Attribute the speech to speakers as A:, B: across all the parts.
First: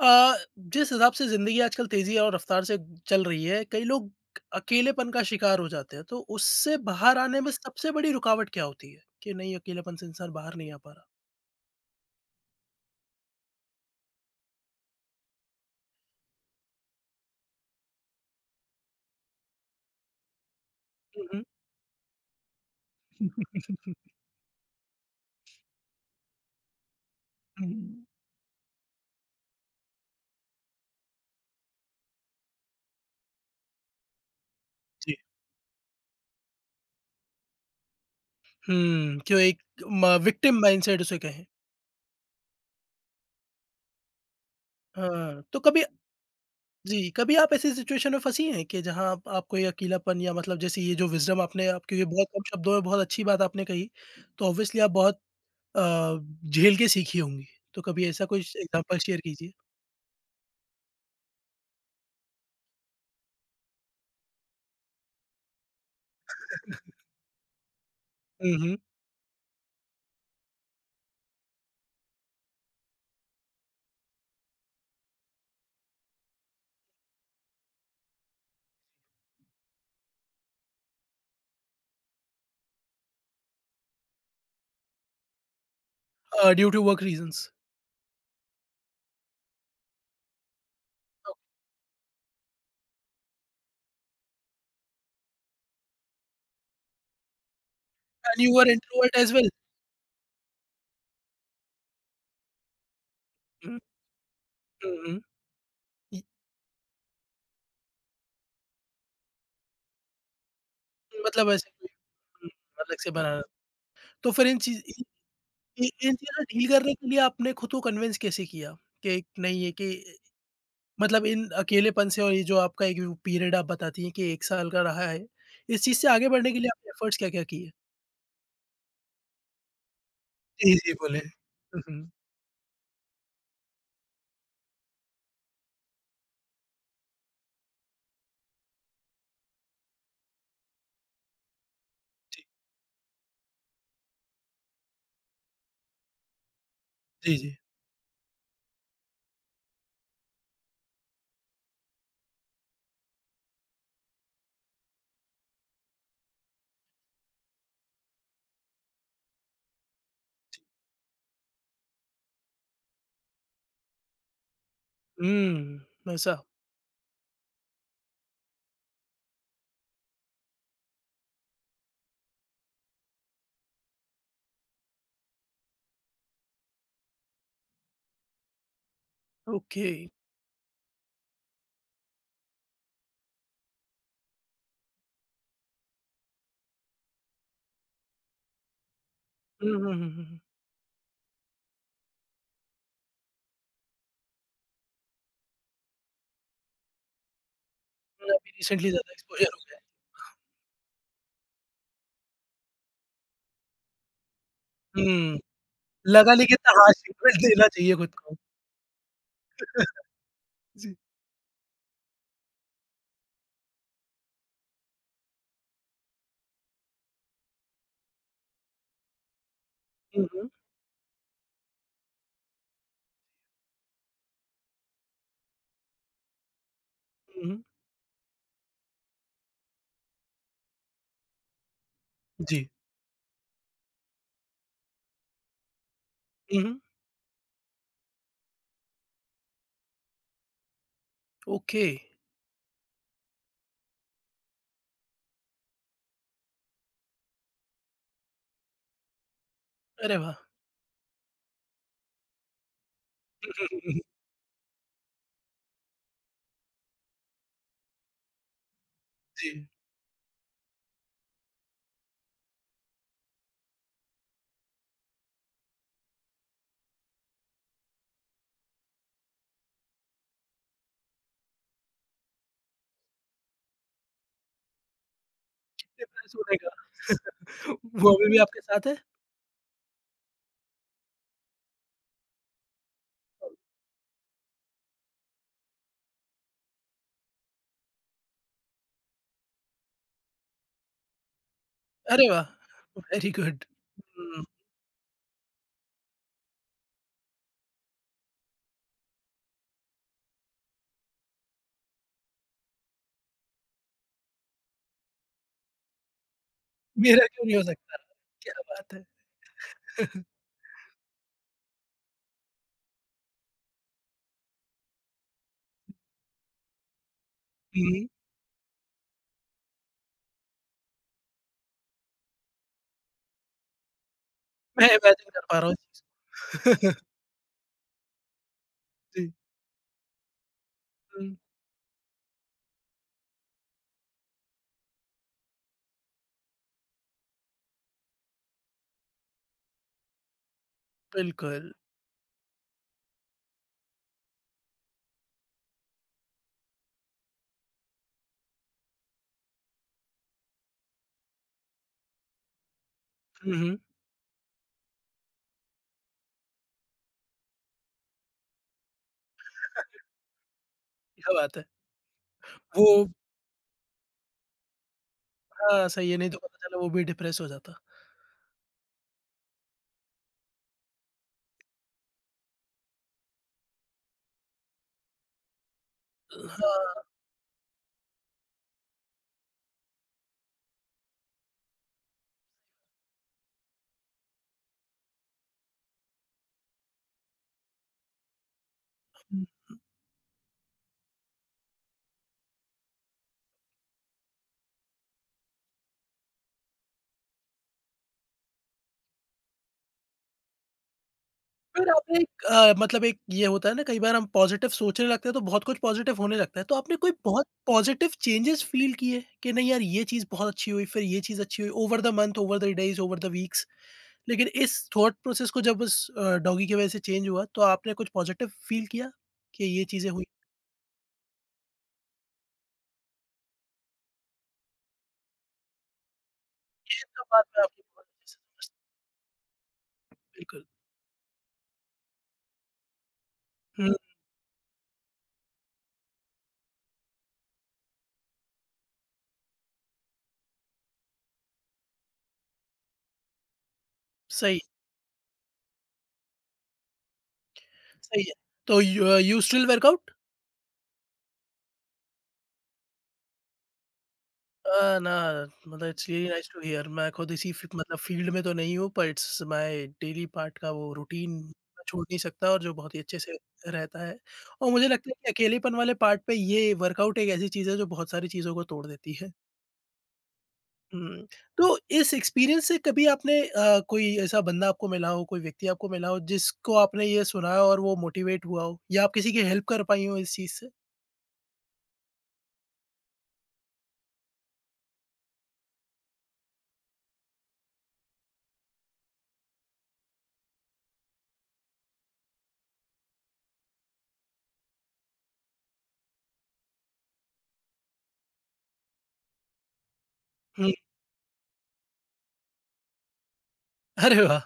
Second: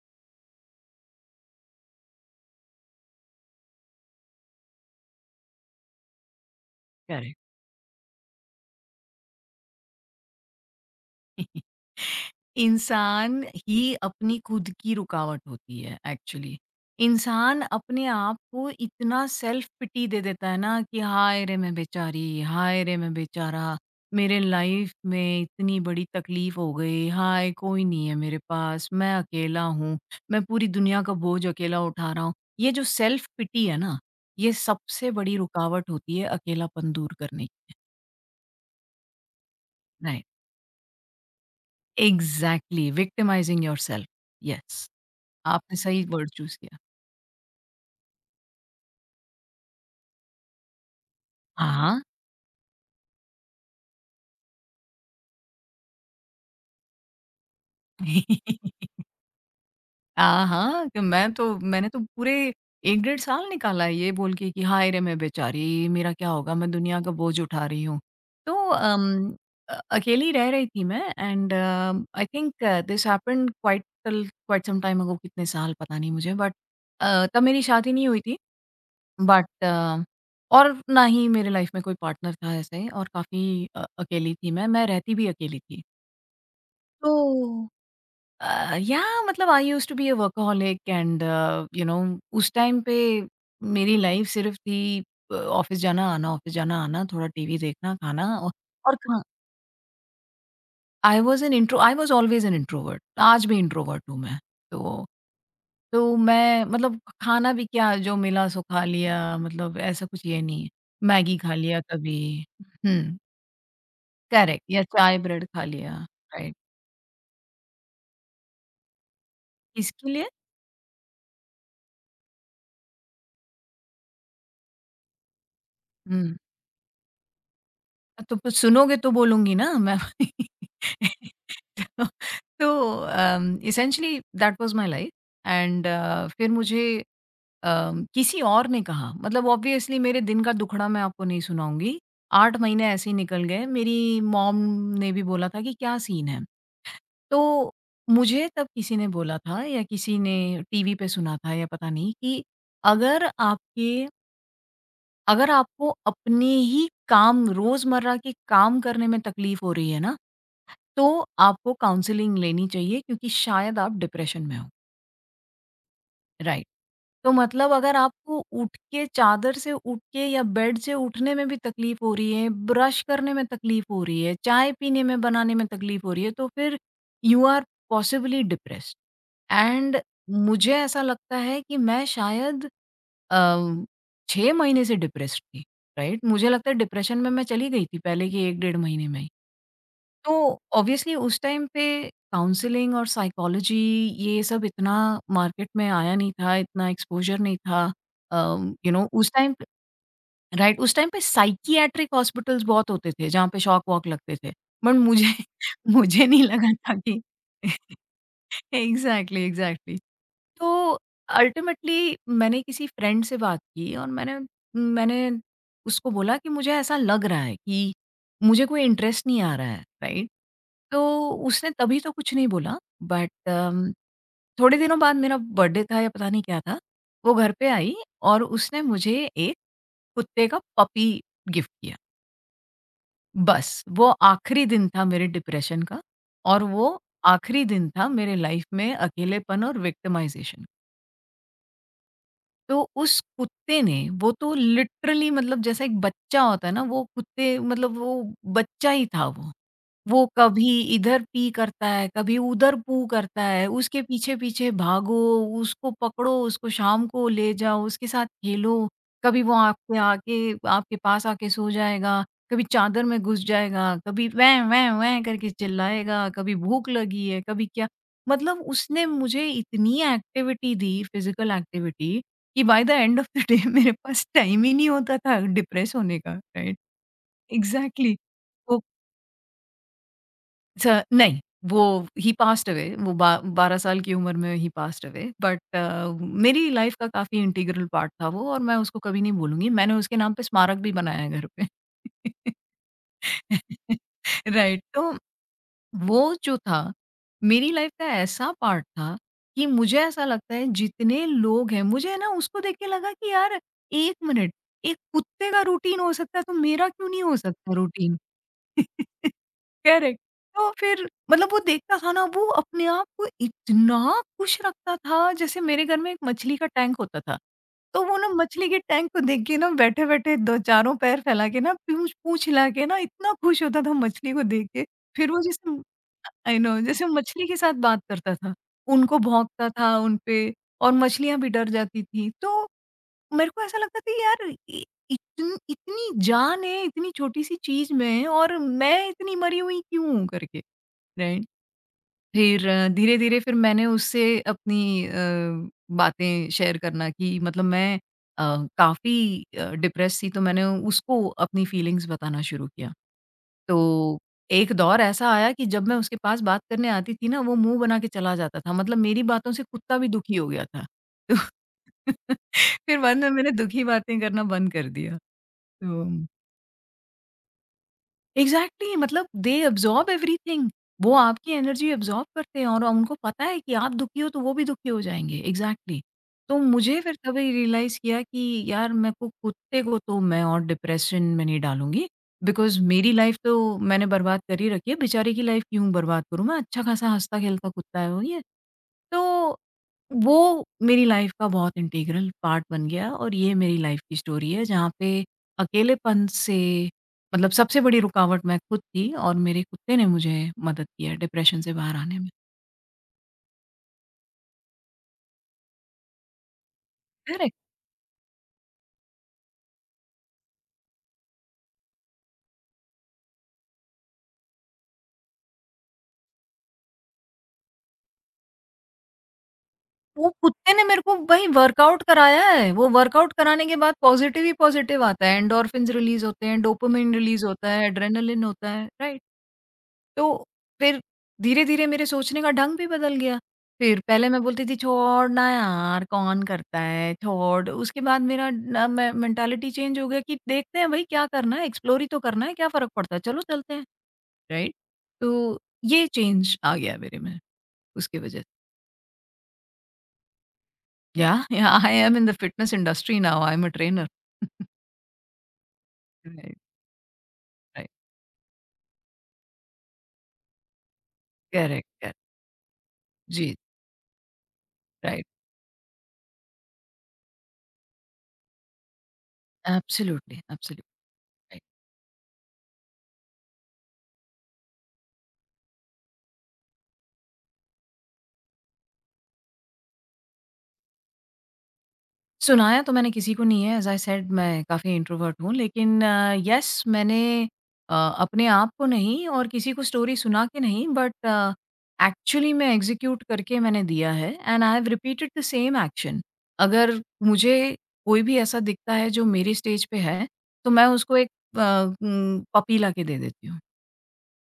A: अ, जिस हिसाब से ज़िंदगी आजकल तेज़ी और रफ़्तार से चल रही है, कई लोग अकेलेपन का शिकार हो जाते हैं, तो उससे बाहर
B: करेक्ट।
A: आने में सबसे बड़ी रुकावट क्या होती है? कि नहीं, अकेलेपन से इंसान बाहर नहीं आ पा रहा?
B: इंसान ही अपनी खुद की रुकावट होती है एक्चुअली। इंसान अपने आप को इतना सेल्फ पिटी दे देता है ना कि
A: हुँ, हुँ।
B: हाय रे मैं बेचारी, हाय रे मैं बेचारा, मेरे लाइफ में इतनी बड़ी तकलीफ हो गई, हाय
A: हुँ।
B: कोई नहीं है मेरे पास, मैं अकेला हूँ, मैं पूरी दुनिया का बोझ अकेला उठा रहा हूँ। ये जो सेल्फ पिटी है ना, ये सबसे
A: जी।
B: बड़ी रुकावट होती है अकेलापन दूर करने
A: हुँ, जो एक म
B: की।
A: विक्टिम माइंडसेट उसे कहें।
B: एग्ज़ैक्टली, विक्टिमाइज़िंग योरसेल्फ, यस,
A: हाँ, तो
B: आपने
A: कभी
B: सही वर्ड चूज़ किया।
A: जी, कभी आप ऐसी सिचुएशन में फँसी हैं कि जहाँ आप आपको ये अकेलापन या मतलब जैसे ये जो विज़डम आपने आपके
B: हाँ।
A: ये बहुत कम शब्दों में बहुत अच्छी बात आपने कही, तो ऑब्वियसली आप बहुत अ, झेल के सीखी होंगी? तो कभी ऐसा कोई श एग्ज़ाम्पल शेयर कीजिए।
B: हाँ, हाँ, तो मैं तो मैंने तो पूरे 1 डेढ़ साल निकाला है ये बोल के कि हाय रे मैं बेचारी, मेरा क्या होगा? मैं दुनिया का बोझ उठा रही हूँ।
A: हुँ,
B: तो
A: हुँ।
B: अकेली रह रही थी मैं, and I think this happened quite quite some time ago, कितने साल पता नहीं मुझे, बट तब मेरी शादी नहीं हुई थी। बट अ, और ना ही मेरे लाइफ में कोई पार्टनर था ऐसे, और काफ़ी अकेली थी मैं, रहती भी अकेली थी।
A: Due to work reasons
B: oh! Uh, yeah, मतलब I used to be a workaholic, and you know उस टाइम पे मेरी लाइफ सिर्फ़ थी ऑफ़िस जाना, आना, थोड़ा टीवी देखना, खाना
A: एंड
B: औ
A: यू आर
B: और
A: इंट्रोवर्ट
B: कहाँ।
A: As well?
B: I was always an introvert. आज भी
A: हुँ,
B: इंट्रोवर्ट हूँ मैं।
A: हुँ,
B: तो
A: हुँ।
B: तो
A: इ
B: मैं मतलब खाना भी क्या, जो मिला सो खा लिया, मतलब ऐसा कुछ ये नहीं है। मैगी
A: मतलब
B: खा
A: ऐसे
B: लिया
A: कोई
B: कभी,
A: हुँ, अलग से
B: हुँ,
A: बनाना। तो फिर इन
B: करेक्ट,
A: चीज़
B: या
A: इन
B: चाय ब्रेड खा
A: इन
B: लिया,
A: इन चीज़ों
B: राइट।
A: डील करने के लिए आपने खुद को कन्विंस कैसे किया कि एक नहीं है कि
B: किसके लिए?
A: मतलब इन अकेलेपन से और ये जो आपका एक पीरियड आप बताती हैं कि 1 साल का रहा है, इस चीज़ से आगे
B: हुँ,
A: बढ़ने के लिए आपने एफर्ट्स क्या-क्या किए?
B: तो कुछ सुनोगे तो बोलूँगी ना मैं।
A: जी, जी, बोले। हुँ,
B: तो
A: हुँ।
B: तो essentially that was my life, and फिर मुझे किसी और ने कहा, मतलब ऑब्वियसली मेरे दिन का दुखड़ा मैं आपको नहीं सुनाऊँगी।
A: जी,
B: 8 महीने ऐसे ही निकल गए। मेरी मॉम ने भी बोला था कि क्या सीन है?
A: जी, जी।
B: तो मुझे तब किसी ने बोला था या किसी ने टीवी पे सुना था या पता नहीं, कि अगर आपके अगर आपको अपने ही काम, रोज़मर्रा के काम करने में तकलीफ़ हो रही है ना, तो आपको काउंसलिंग लेनी चाहिए, क्योंकि शायद आप डिप्रेशन में हो।
A: हुँ, वैसा।
B: राइट, तो मतलब अगर आपको उठ के चादर से उठ के या बेड से उठने में भी तकलीफ हो रही है, ब्रश करने में तकलीफ हो रही है, चाय पीने में, बनाने में तकलीफ हो रही है, तो फिर you are possibly depressed.
A: Okay.
B: And मुझे ऐसा लगता है कि मैं शायद अ, छः महीने से डिप्रेस्ड थी, राइट? मुझे लगता है डिप्रेशन में मैं चली गई थी पहले के 1 डेढ़ महीने में।
A: हुँ, हुँ, हुँ, हुँ, हुँ।
B: तो ऑब्वियसली उस टाइम पे काउंसलिंग और साइकोलॉजी, ये सब इतना मार्केट में आया नहीं था, इतना एक्सपोज़र नहीं था।
A: मैं अभी रिसेंटली
B: यू नो
A: ज़्यादा
B: उस टाइम
A: एक्सपोज़र
B: पे, राइट, उस टाइम पे साइकियाट्रिक हॉस्पिटल्स बहुत होते थे, जहाँ पे शॉक वॉक लगते थे। बट
A: हूँ।
B: मुझे
A: हुँ,
B: मुझे
A: लगा
B: नहीं
A: लेकिन था।
B: लगा
A: हाँ,
B: था कि
A: सिगरेट देना चाहिए खुद को।
B: Exactly, exactly.
A: जी।
B: तो अल्टीमेटली मैंने किसी फ्रेंड से बात की, और मैंने मैंने उसको बोला कि मुझे ऐसा लग रहा है कि मुझे कोई इंटरेस्ट नहीं आ रहा है,
A: हुँ,
B: राइट?
A: हुँ,
B: तो उसने तभी तो कुछ नहीं बोला, बट थोड़े दिनों बाद मेरा बर्थडे था या पता नहीं क्या था, वो
A: हुँ,
B: घर
A: हुँ,
B: पे आई और उसने मुझे एक कुत्ते का पपी गिफ्ट किया।
A: जी।
B: बस, वो आखिरी दिन था मेरे डिप्रेशन का,
A: हुँ,
B: और
A: हुँ,
B: वो आखिरी दिन था मेरे लाइफ में अकेलेपन और विक्टिमाइज़ेशन।
A: ओके,
B: तो उस कुत्ते ने, वो तो लिटरली मतलब जैसा एक बच्चा होता है ना, वो कुत्ते मतलब वो बच्चा ही था वो।
A: अरे
B: वो
A: वाह!
B: कभी इधर पी करता है, कभी उधर पू करता है, उसके पीछे-पीछे भागो, उसको पकड़ो, उसको शाम को ले जाओ, उसके साथ खेलो। कभी वो
A: जी,
B: आपके पास आके सो जाएगा, कभी चादर में घुस जाएगा, कभी वैं वैं वैं करके चिल्लाएगा, कभी भूख लगी है, कभी क्या। मतलब उसने मुझे इतनी एक्टिविटी दी, फिज़िकल एक्टिविटी, कि by the end of the day मेरे पास टाइम ही नहीं होता था डिप्रेस होने
A: डिफरेंस
B: का,
A: होने का,
B: राइट?
A: वो
B: एग्ज़ैक्टली।
A: अभी भी आपके
B: वो
A: साथ है?
B: स नहीं, वो ही पास्ट अवे वो बा 12 साल की उम्र में ही पास्ट अवे, बट मेरी लाइफ का काफ़ी इंटीग्रल पार्ट था वो, और मैं उसको कभी नहीं भूलूँगी। मैंने उसके नाम पे स्मारक भी बनाया है घर पे।
A: अरे वाह! Very good. हुँ,
B: राइट, तो वो जो था, मेरी लाइफ का ऐसा पार्ट था कि मुझे ऐसा लगता है जितने लोग हैं, मुझे है ना, उसको देख के लगा कि यार 1 मिनट, एक कुत्ते का रूटीन हो सकता है तो मेरा क्यों नहीं
A: मेरा
B: हो
A: क्यों नहीं हो
B: सकता
A: सकता?
B: रूटीन?
A: क्या बात है!
B: करेक्ट। तो फिर मतलब वो देखता था ना, वो अपने आप को इतना खुश रखता था। जैसे मेरे घर में एक मछली का टैंक होता था। तो
A: हुँ,
B: वो ना मछली के टैंक को देख के ना, बैठे-बैठे दो चारों पैर फैला के ना, पूँछ पूँछ हिला के ना, इतना खुश होता था मछली को देख के।
A: मैं इमेजिन
B: फिर
A: कर
B: वो
A: पा रहा हूँ
B: जैसे
A: इस
B: आई नो
A: चीज़ को।
B: जैसे मछली के साथ बात करता था। उनको
A: जी,
B: भौंकता था उन पे, और
A: हुँ,
B: मछलियाँ भी डर जाती थी। तो मेरे को ऐसा लगता था कि यार, इ इतन इतनी जान है इतनी छोटी-सी चीज़ में, और मैं इतनी मरी हुई क्यों हूँ करके, राइट?
A: बिल्कुल।
B: फिर धीरे-धीरे फिर मैंने उससे अपनी बातें शेयर करना, कि मतलब मैं काफ़ी डिप्रेस्ड थी, तो मैंने उसको अपनी फीलिंग्स बताना शुरू किया।
A: हुँ, हुँ,
B: तो एक दौर ऐसा आया कि जब मैं उसके पास बात करने आती थी ना, वो मुँह बना के चला जाता था। मतलब मेरी बातों से कुत्ता भी दुखी हो गया था।
A: क्या बात है! वो
B: फिर बाद में मैंने दुखी बातें करना बंद कर दिया।
A: हाँ,
B: तो
A: सही है, नहीं तो पता चला वो भी डिप्रेस हो जाता।
B: एग्ज़ैक्टली, मतलब दे अब्ज़ॉर्ब एवरीथिंग। वो आपकी एनर्जी अब्ज़ॉर्ब करते हैं, और उनको पता है कि आप दुखी हो तो वो भी दुखी हो जाएँगे। एग्ज़ैक्टली। तो मुझे
A: हाँ।
B: फिर तभी रियलाइज़ किया कि यार, मेरे को कुत्ते को तो मैं और डिप्रेशन में नहीं डालूँगी, बिकॉज़ मेरी लाइफ़ तो मैंने बर्बाद कर ही रखी है, बेचारे की लाइफ़ क्यों बर्बाद करूँ मैं? अच्छा-खासा हँसता-खेलता कुत्ता है वो ये। तो वो मेरी लाइफ़ का बहुत इंटीग्रल पार्ट बन गया, और ये मेरी लाइफ़ की स्टोरी है जहाँ पे अकेलेपन से मतलब सबसे बड़ी रुकावट मैं खुद थी, और मेरे कुत्ते ने मुझे मदद की है डिप्रेशन से
A: फिर
B: बाहर
A: आपने
B: आने में।
A: एक मतलब एक ये होता है ना कई बार हम पॉजिटिव सोचने लगते हैं तो बहुत कुछ पॉजिटिव होने लगता है। तो आपने कोई बहुत
B: करेक्ट,
A: पॉजिटिव चेंजेस फ़ील किए कि नहीं यार ये चीज़ बहुत अच्छी हुई, फिर ये चीज़ अच्छी हुई over the month, over the days, over the weeks लेकिन इस थॉट प्रोसेस को जब उस डॉगी की वज़ह से चेंज हुआ तो आपने कुछ पॉजिटिव फ़ील किया कि ये चीज़ें हुई?
B: वो कुत्ते ने मेरे को भाई वर्कआउट कराया है, वो वर्कआउट कराने के बाद पॉज़िटिव ही पॉज़िटिव आता है, एंडोर्फिन्स रिलीज़ होते हैं,
A: ये
B: डोपामाइन
A: तो बात
B: रिलीज़
A: मैं
B: होता
A: आपकी
B: है,
A: बहुत अच्छे
B: एड्रेनालिन
A: से
B: होता
A: समझ
B: है, राइट। तो
A: बिल्कुल।
B: फिर धीरे-धीरे मेरे सोचने का ढंग भी बदल गया।
A: हुँ,
B: फिर पहले मैं बोलती थी छोड़ ना यार, कौन करता है, छोड़। उसके बाद मेरा ना मैं मेंटालिटी चेंज हो गया कि देखते हैं भई क्या करना है, एक्सप्लोर ही तो करना है, क्या फ़र्क पड़ता है, चलो चलते हैं,
A: सही,
B: राइट? तो ये चेंज आ गया मेरे में उसकी
A: सही है।
B: वजह से।
A: तो you you still work out?
B: या I am in the fitness industry now, I am a trainer.
A: Uh, ना मतलब it's really nice
B: right,
A: to hear. मैं खुद इसी फ़ी
B: राइट।
A: मतलब फ़ील्ड में तो नहीं हूँ, पर इट्स माय डेली पार्ट का वो रूटीन मैं
B: करेक्ट,
A: छोड़
B: करेक्ट।
A: नहीं सकता और जो बहुत ही अच्छे से
B: जी,
A: रहता है। और मुझे लगता है
B: राइट।
A: कि अकेलेपन वाले पार्ट पे ये वर्कआउट एक ऐसी चीज़ है जो बहुत सारी चीज़ों को तोड़ देती है।
B: Absolutely, absolutely.
A: हुँ। तो इस एक्सपीरियंस से कभी आपने कोई ऐसा बंदा आपको मिला हो, कोई व्यक्ति आपको मिला हो जिसको आपने ये सुना हो और वो मोटिवेट हुआ हो? या आप किसी की हेल्प कर पाई हो इस चीज़ से?
B: सुनाया तो मैंने किसी को नहीं है, एज़ आई सेड मैं काफ़ी इंट्रोवर्ट हूँ, लेकिन येस मैंने अपने आप को नहीं, और किसी को स्टोरी सुना के नहीं, बट एक्चुअली मैं एग्ज़ीक्यूट करके मैंने दिया है, and I have repeated the same action. अगर मुझे कोई भी ऐसा दिखता है जो मेरे स्टेज पे है, तो
A: हुँ।
B: मैं उसको एक पपी लाके दे देती हूँ,
A: अरे वाह!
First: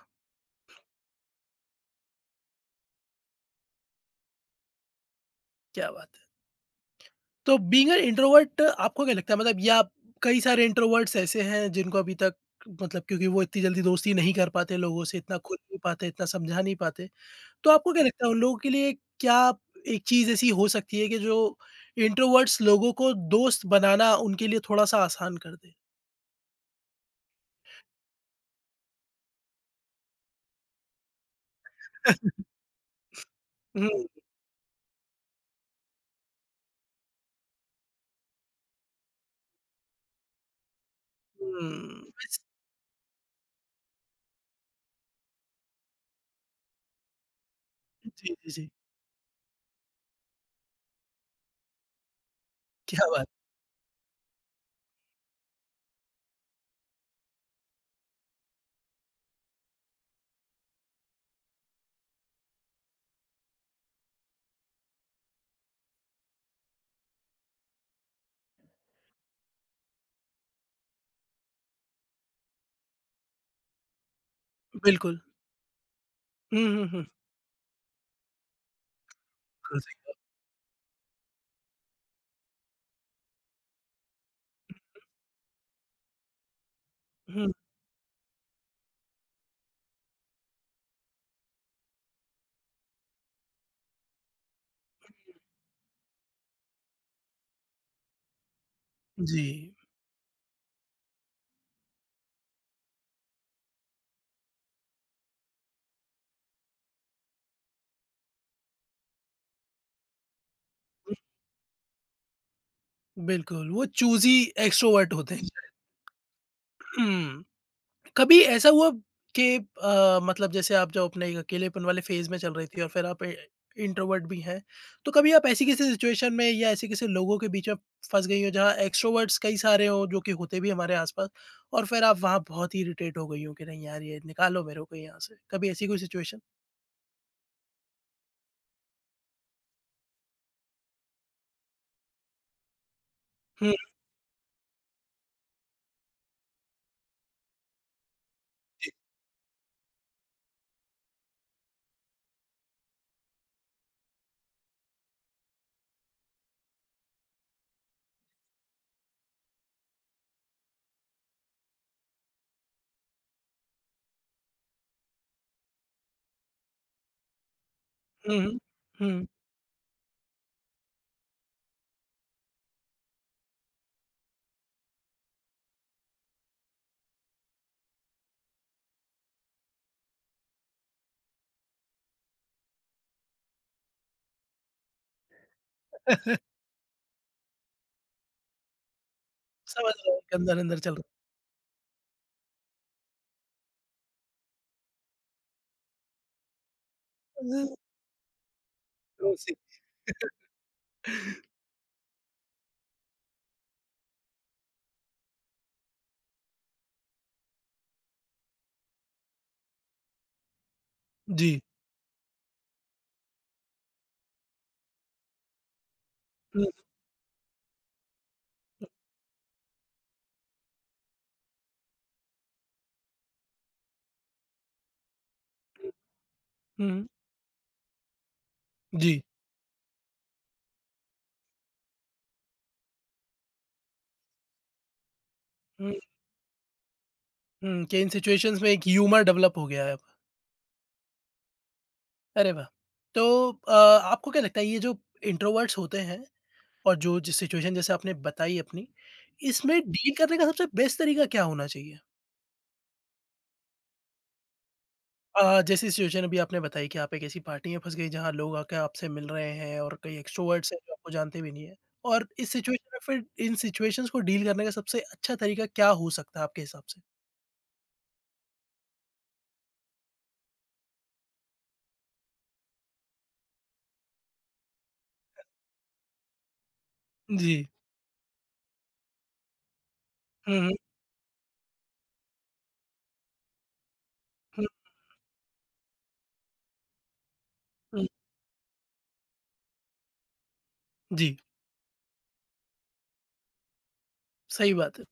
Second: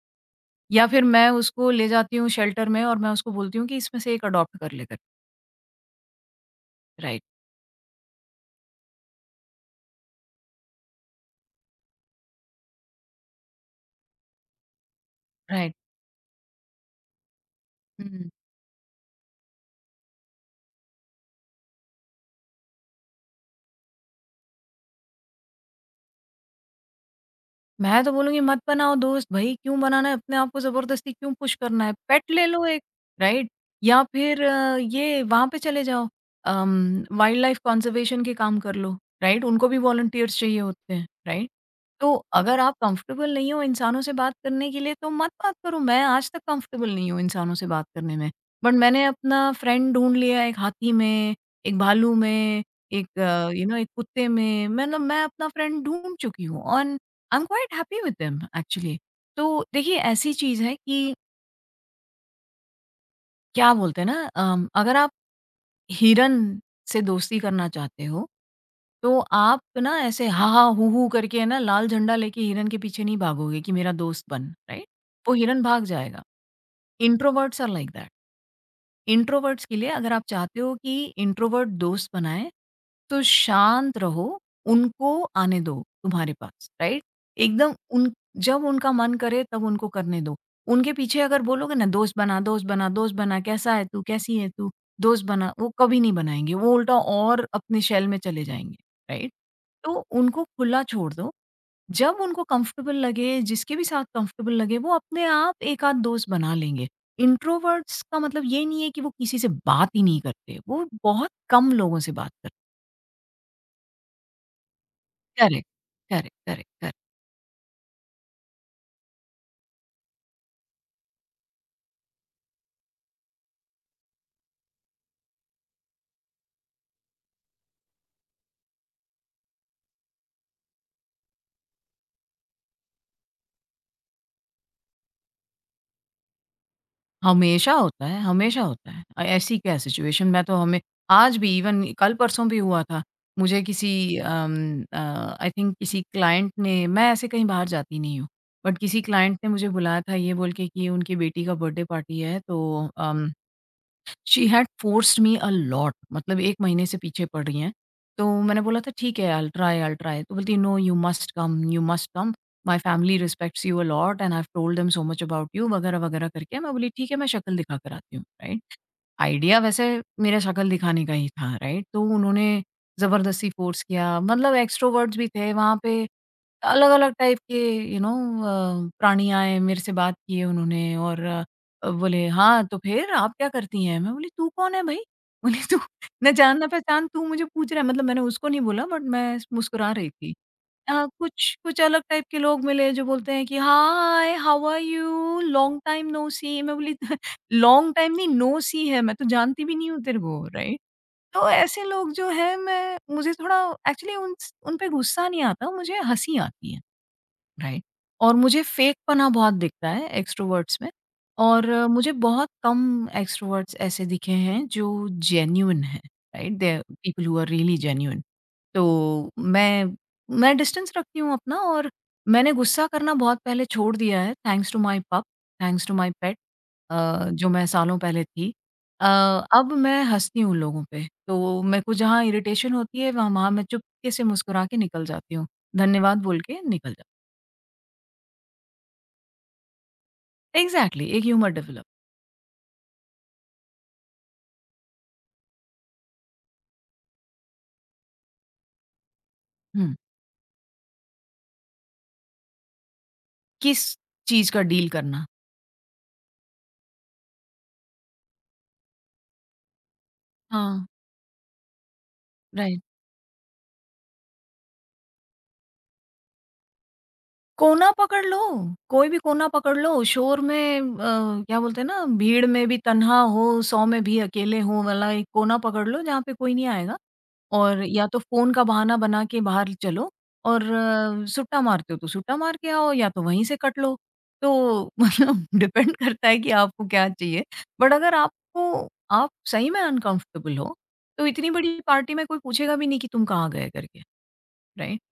B: या फिर मैं उसको ले जाती हूँ शेल्टर में, और मैं उसको बोलती हूँ कि इसमें से एक अडॉप्ट कर ले कर।
A: क्या बात है।
B: राइट,
A: तो बीइंग एन इंट्रोवर्ट आपको क्या लगता है मतलब या कई सारे इंट्रोवर्ट्स ऐसे हैं जिनको अभी तक मतलब क्योंकि वो इतनी जल्दी दोस्ती नहीं कर पाते लोगों से इतना खुल
B: राइट।
A: नहीं पाते इतना समझा नहीं पाते तो आपको क्या लगता
B: हुँ।
A: है उन लोगों के लिए क्या एक चीज ऐसी हो सकती है कि जो इंट्रोवर्ट्स लोगों को दोस्त बनाना उनके लिए थोड़ा सा आसान कर दे।
B: मैं तो बोलूँगी मत बनाओ दोस्त भाई, क्यों बनाना है? अपने आप को ज़बरदस्ती क्यों पुश करना है? पेट ले लो एक, राइट? या
A: हम्म,
B: फिर ये वहाँ पे चले जाओ, वाइल्ड लाइफ कंज़र्वेशन के काम कर लो, राइट? उनको भी वॉलंटियर्स चाहिए होते हैं, राइट? तो
A: बस-
B: अगर आप कंफर्टेबल नहीं हो इंसानों से बात करने के लिए तो मत बात करो। मैं आज तक कंफर्टेबल नहीं हूँ इंसानों से बात
A: जी
B: करने में।
A: जी जी
B: बट मैंने अपना फ्रेंड ढूँढ लिया एक हाथी में, एक भालू में,
A: क्या
B: एक
A: बात
B: यू नो एक कुत्ते में, मतलब मैं अपना फ्रेंड ढूँढ चुकी हूँ, and I am quite happy with them actually. तो देखिए ऐसी चीज़ है कि क्या बोलते हैं ना, अगर आप हिरन से दोस्ती करना चाहते हो, तो आप ना ऐसे हा, हा, हू, हू करके, ना लाल झंडा लेके हिरन के पीछे नहीं भागोगे कि मेरा दोस्त बन, राइट?
A: बिल्कुल।
B: वो हिरन भाग जाएगा।
A: Hmm hmm
B: introverts are like that. Introverts के
A: हम्म
B: लिए अगर आप चाहते हो कि इंट्रोवर्ट दोस्त बनाएँ, तो शांत रहो, उनको आने दो तुम्हारे पास, राइट?
A: हम्म,
B: एकदम उन जब उनका मन करे तब उनको करने दो। उनके पीछे अगर बोलोगे ना दोस्त बना, दोस्त बना, दोस्त बना, कैसा है तू? कैसी है तू? दोस्त बना, वो कभी नहीं बनाएँगे, वो उल्टा और अपने शेल में चले जाएँगे, राइट?
A: जी
B: तो उनको खुला छोड़ दो। जब उनको कंफर्टेबल लगे, जिसके भी साथ कंफर्टेबल लगे, वो अपने आप 1 आध दोस्त बना लेंगे। इंट्रोवर्ट्स का मतलब ये नहीं है कि वो किसी से बात ही नहीं करते, वो बहुत कम लोगों से बात करते।
A: बिल्कुल वो चूजी एक्सट्रोवर्ट होते हैं।
B: Correct, correct.
A: हम्म कभी ऐसा हुआ कि मतलब जैसे आप जब अपने एक अकेलेपन वाले फेज में चल रही थी और फिर आप इंट्रोवर्ट भी हैं तो कभी आप ऐसी किसी सिचुएशन में या ऐसे किसी लोगों के बीच में फंस गई हो जहाँ एक्सट्रोवर्ट्स कई सारे हो जो कि होते भी हमारे आसपास और फिर आप वहाँ बहुत ही इरिटेट हो गई हो कि नहीं यार ये निकालो मेरे को यहाँ से कभी ऐसी कोई सिचुएशन।
B: हमेशा होता है, हमेशा होता है। ऐसी क्या सिचुएशन, मैं तो हमें आज भी, इवन कल परसों भी हुआ था। मुझे
A: हम्म
B: किसी आई थिंक किसी क्लाइंट ने, मैं ऐसे कहीं बाहर जाती नहीं हूँ, बट किसी क्लाइंट ने मुझे बुलाया था ये बोल के कि उनकी बेटी का बर्थडे पार्टी है। तो um she had forced me a lot, मतलब 1 महीने से पीछे पड़ रही हैं। तो मैंने बोला था ठीक है, I will try, I will try. तो बोलती है, no you must come, my family respects you a lot and I have told them so much about you वगैरह-वगैरह करके। मैं बोली ठीक है, मैं शक्ल दिखा कर आती हूँ,
A: हम्म
B: राइट?
A: हम्म
B: आइडिया वैसे मेरा शक्ल दिखाने का ही था, राइट? तो उन्होंने ज़बरदस्ती फोर्स किया, मतलब एक्स्ट्रोवर्ट्स भी थे वहाँ पे, अलग-अलग टाइप के, यू नो, प्राणी आए, मेरे से बात किए उन्होंने और बोले, "हाँ, तो फिर आप क्या करती हैं?" मैं बोली, "तू कौन है भई?" बोले, "तू ना जान ना पहचान, तू मुझे पूछ रहा है।" मतलब मैंने उसको नहीं बोला, बट मैं मुस्कुरा
A: समझ
B: रही
A: रहे हो
B: थी।
A: कि अंदर अंदर चल रहा
B: कुछ कुछ अलग टाइप के लोग मिले जो बोलते हैं कि, "hi, how are you? Long time no see." मैं बोली,
A: है।
B: "लॉन्ग टाइम नहीं, नो सी है, मैं तो
A: रोसी।
B: जानती भी नहीं हूँ तेरे को।" राइट? तो ऐसे लोग जो हैं, मैं मुझे थोड़ा एक्चुअली उन उन पे गुस्सा नहीं आता, मुझे हँसी आती है। राइट। और मुझे फेकपना बहुत दिखता है एक्सट्रोवर्ट्स में।
A: जी
B: और मुझे बहुत कम एक्सट्रोवर्ट्स ऐसे दिखे हैं जो जेन्युइन हैं। Right,
A: hmm
B: the people who are really genuine. तो मैं डिस्टेंस रखती हूँ अपना। और मैंने गुस्सा करना बहुत पहले छोड़ दिया है, thanks to my pup, thanks to my pet,
A: hmm,
B: जो मैं सालों पहले थी। अ,
A: जी
B: अब मैं हंसती हूँ लोगों पे। तो मेरे को जहाँ इरिटेशन होती है, वहाँ वहाँ मैं चुपके से मुस्कुरा के निकल जाती हूँ,
A: हम्म
B: धन्यवाद बोल के निकल जाती हूँ।
A: कि इन सिचुएशंस में एक ह्यूमर डेवलप हो गया है।
B: एग्ज़ैक्टली, एक ह्यूमर डेवलप।
A: अरे वाह! तो आपको क्या लगता है ये जो इंट्रोवर्ट्स होते हैं और जो जिस सिचुएशन जैसे आपने बताई अपनी, इसमें
B: हुँ।
A: डील करने का सबसे बेस्ट तरीका क्या होना चाहिए?
B: किस चीज़ का डील करना?
A: जैसी सिचुएशन अभी आपने बताई कि आप एक ऐसी पार्टी में फँस गई जहाँ लोग आके आपसे मिल रहे हैं और कई एक्स्ट्रोवर्ट्स हैं
B: हाँ,
A: जो आपको जानते भी नहीं हैं। और इस
B: राइट।
A: सिचुएशन में फिर इन सिचुएशंस को डील करने का सबसे अच्छा तरीका क्या हो सकता है आपके हिसाब से?
B: कोना पकड़ लो, कोई भी कोना पकड़ लो, शोर में, क्या बोलते हैं ना, भीड़ में भी तन्हा हो, 100 में भी अकेले हो वाला एक कोना पकड़ लो, जहाँ पे कोई नहीं आएगा।
A: जी।
B: और या तो फ़ोन का बहाना बना के बाहर चलो,
A: हुँ,
B: और
A: हुँ।
B: सुट्टा मारते हो तो सुट्टा मार के आओ, या तो वहीं से कट लो।
A: हुँ,
B: तो मतलब डिपेंड करता है कि आपको क्या चाहिए। बट
A: हुँ।
B: अगर आपको, आप सही में अनकंफर्टेबल हो, तो
A: जी,
B: इतनी बड़ी पार्टी में कोई पूछेगा भी नहीं कि तुम कहाँ गए करके,
A: सही बात
B: राइट?
A: है।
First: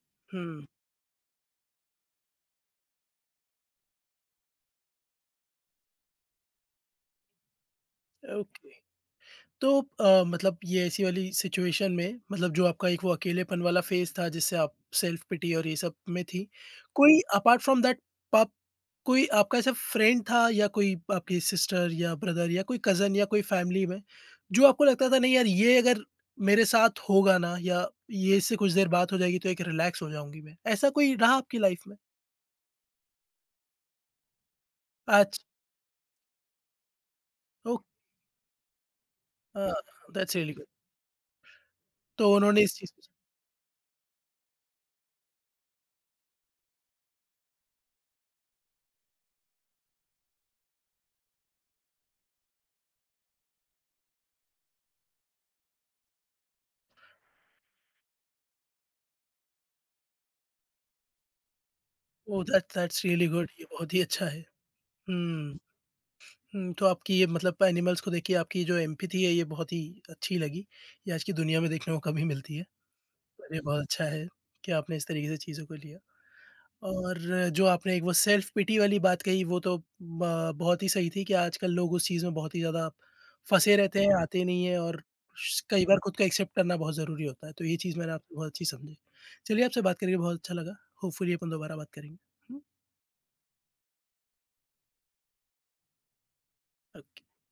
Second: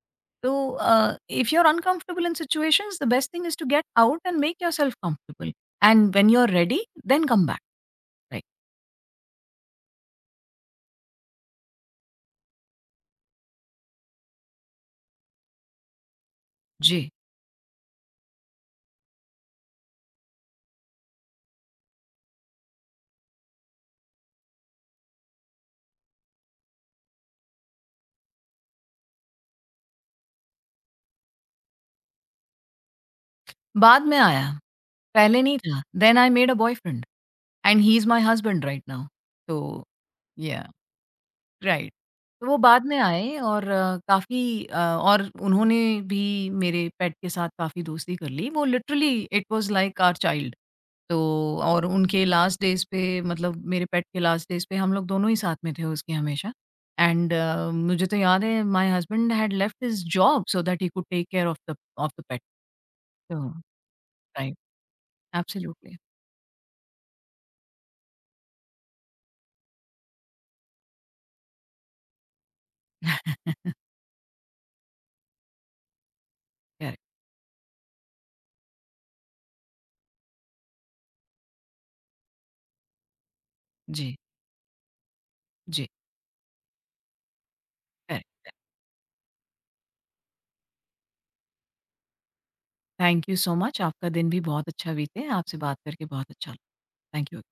B: तो
A: हुँ,
B: if you are uncomfortable in situations, the best thing is to get out and make yourself comfortable, and when you are ready then come back, right?
A: Okay. तो मतलब ये ऐसी वाली सिचुएशन में मतलब जो आपका एक वो अकेलेपन वाला फेज़ था जिससे आप सेल्फ पिटी और ये सब में थी।
B: जी,
A: कोई अपार्ट फ्रॉम दैट पब कोई आपका ऐसा फ्रेंड था या कोई आपकी सिस्टर या ब्रदर या कोई कज़न या कोई फैमिली में, जो आपको लगता था नहीं यार ये अगर मेरे साथ होगा ना या ये इससे कुछ देर बात हो जाएगी तो एक रिलैक्स हो जाऊँगी मैं। ऐसा कोई रहा आपकी लाइफ़ में?
B: बाद में आया, पहले
A: अच्छा
B: नहीं था, then I made a boyfriend. And
A: okay
B: he is my husband right now.
A: Uh,
B: तो,
A: that's really good.
B: Yeah, right.
A: तो
B: तो वो
A: उन्होंने इस
B: बाद
A: चीज़
B: में
A: को
B: आए और काफ़ी और उन्होंने भी मेरे पेट के साथ काफ़ी दोस्ती कर ली। वो literally, it was like our child. तो और उनके लास्ट डेज़ पे, मतलब मेरे पेट के लास्ट डेज़ पे, हम लोग दोनों ही साथ में थे उसके, हमेशा। एंड मुझे तो याद है, my husband had left his job so that he could take care of the pet.
A: Oh! That's that's really
B: तो
A: गुड ये बहुत ही अच्छा है।
B: राइट,
A: हुँ।
B: एब्सोल्युटली।
A: हुँ, तो आपकी ये मतलब एनिमल्स को देख के आपकी जो एम्पैथी है ये बहुत ही अच्छी लगी। ये आज की दुनिया में देखने को कम ही मिलती है। और ये बहुत अच्छा है कि आपने इस तरीके से चीज़ों को लिया।
B: करेक्ट।
A: और जो आपने एक वो सेल्फ पिटी वाली बात कही वो तो ब बहुत ही सही थी कि आजकल लोग उस चीज़ में बहुत ही ज़्यादा फँसे रहते हैं,
B: जी।
A: आते नहीं हैं और श कई
B: जी।
A: बार खुद को एक्सेप्ट करना बहुत ज़रूरी होता है। तो ये चीज़ मैंने आपकी
B: करेक्ट।
A: बहुत अच्छी समझी। चलिए आपसे बात करके बहुत अच्छा लगा। होपफुली अपन दोबारा बात करेंगे। हुँ,
B: थैंक यू सो मच। आपका दिन भी बहुत अच्छा बीते। आपसे बात करके बहुत अच्छा लगा।
A: ओके।
B: Thank you.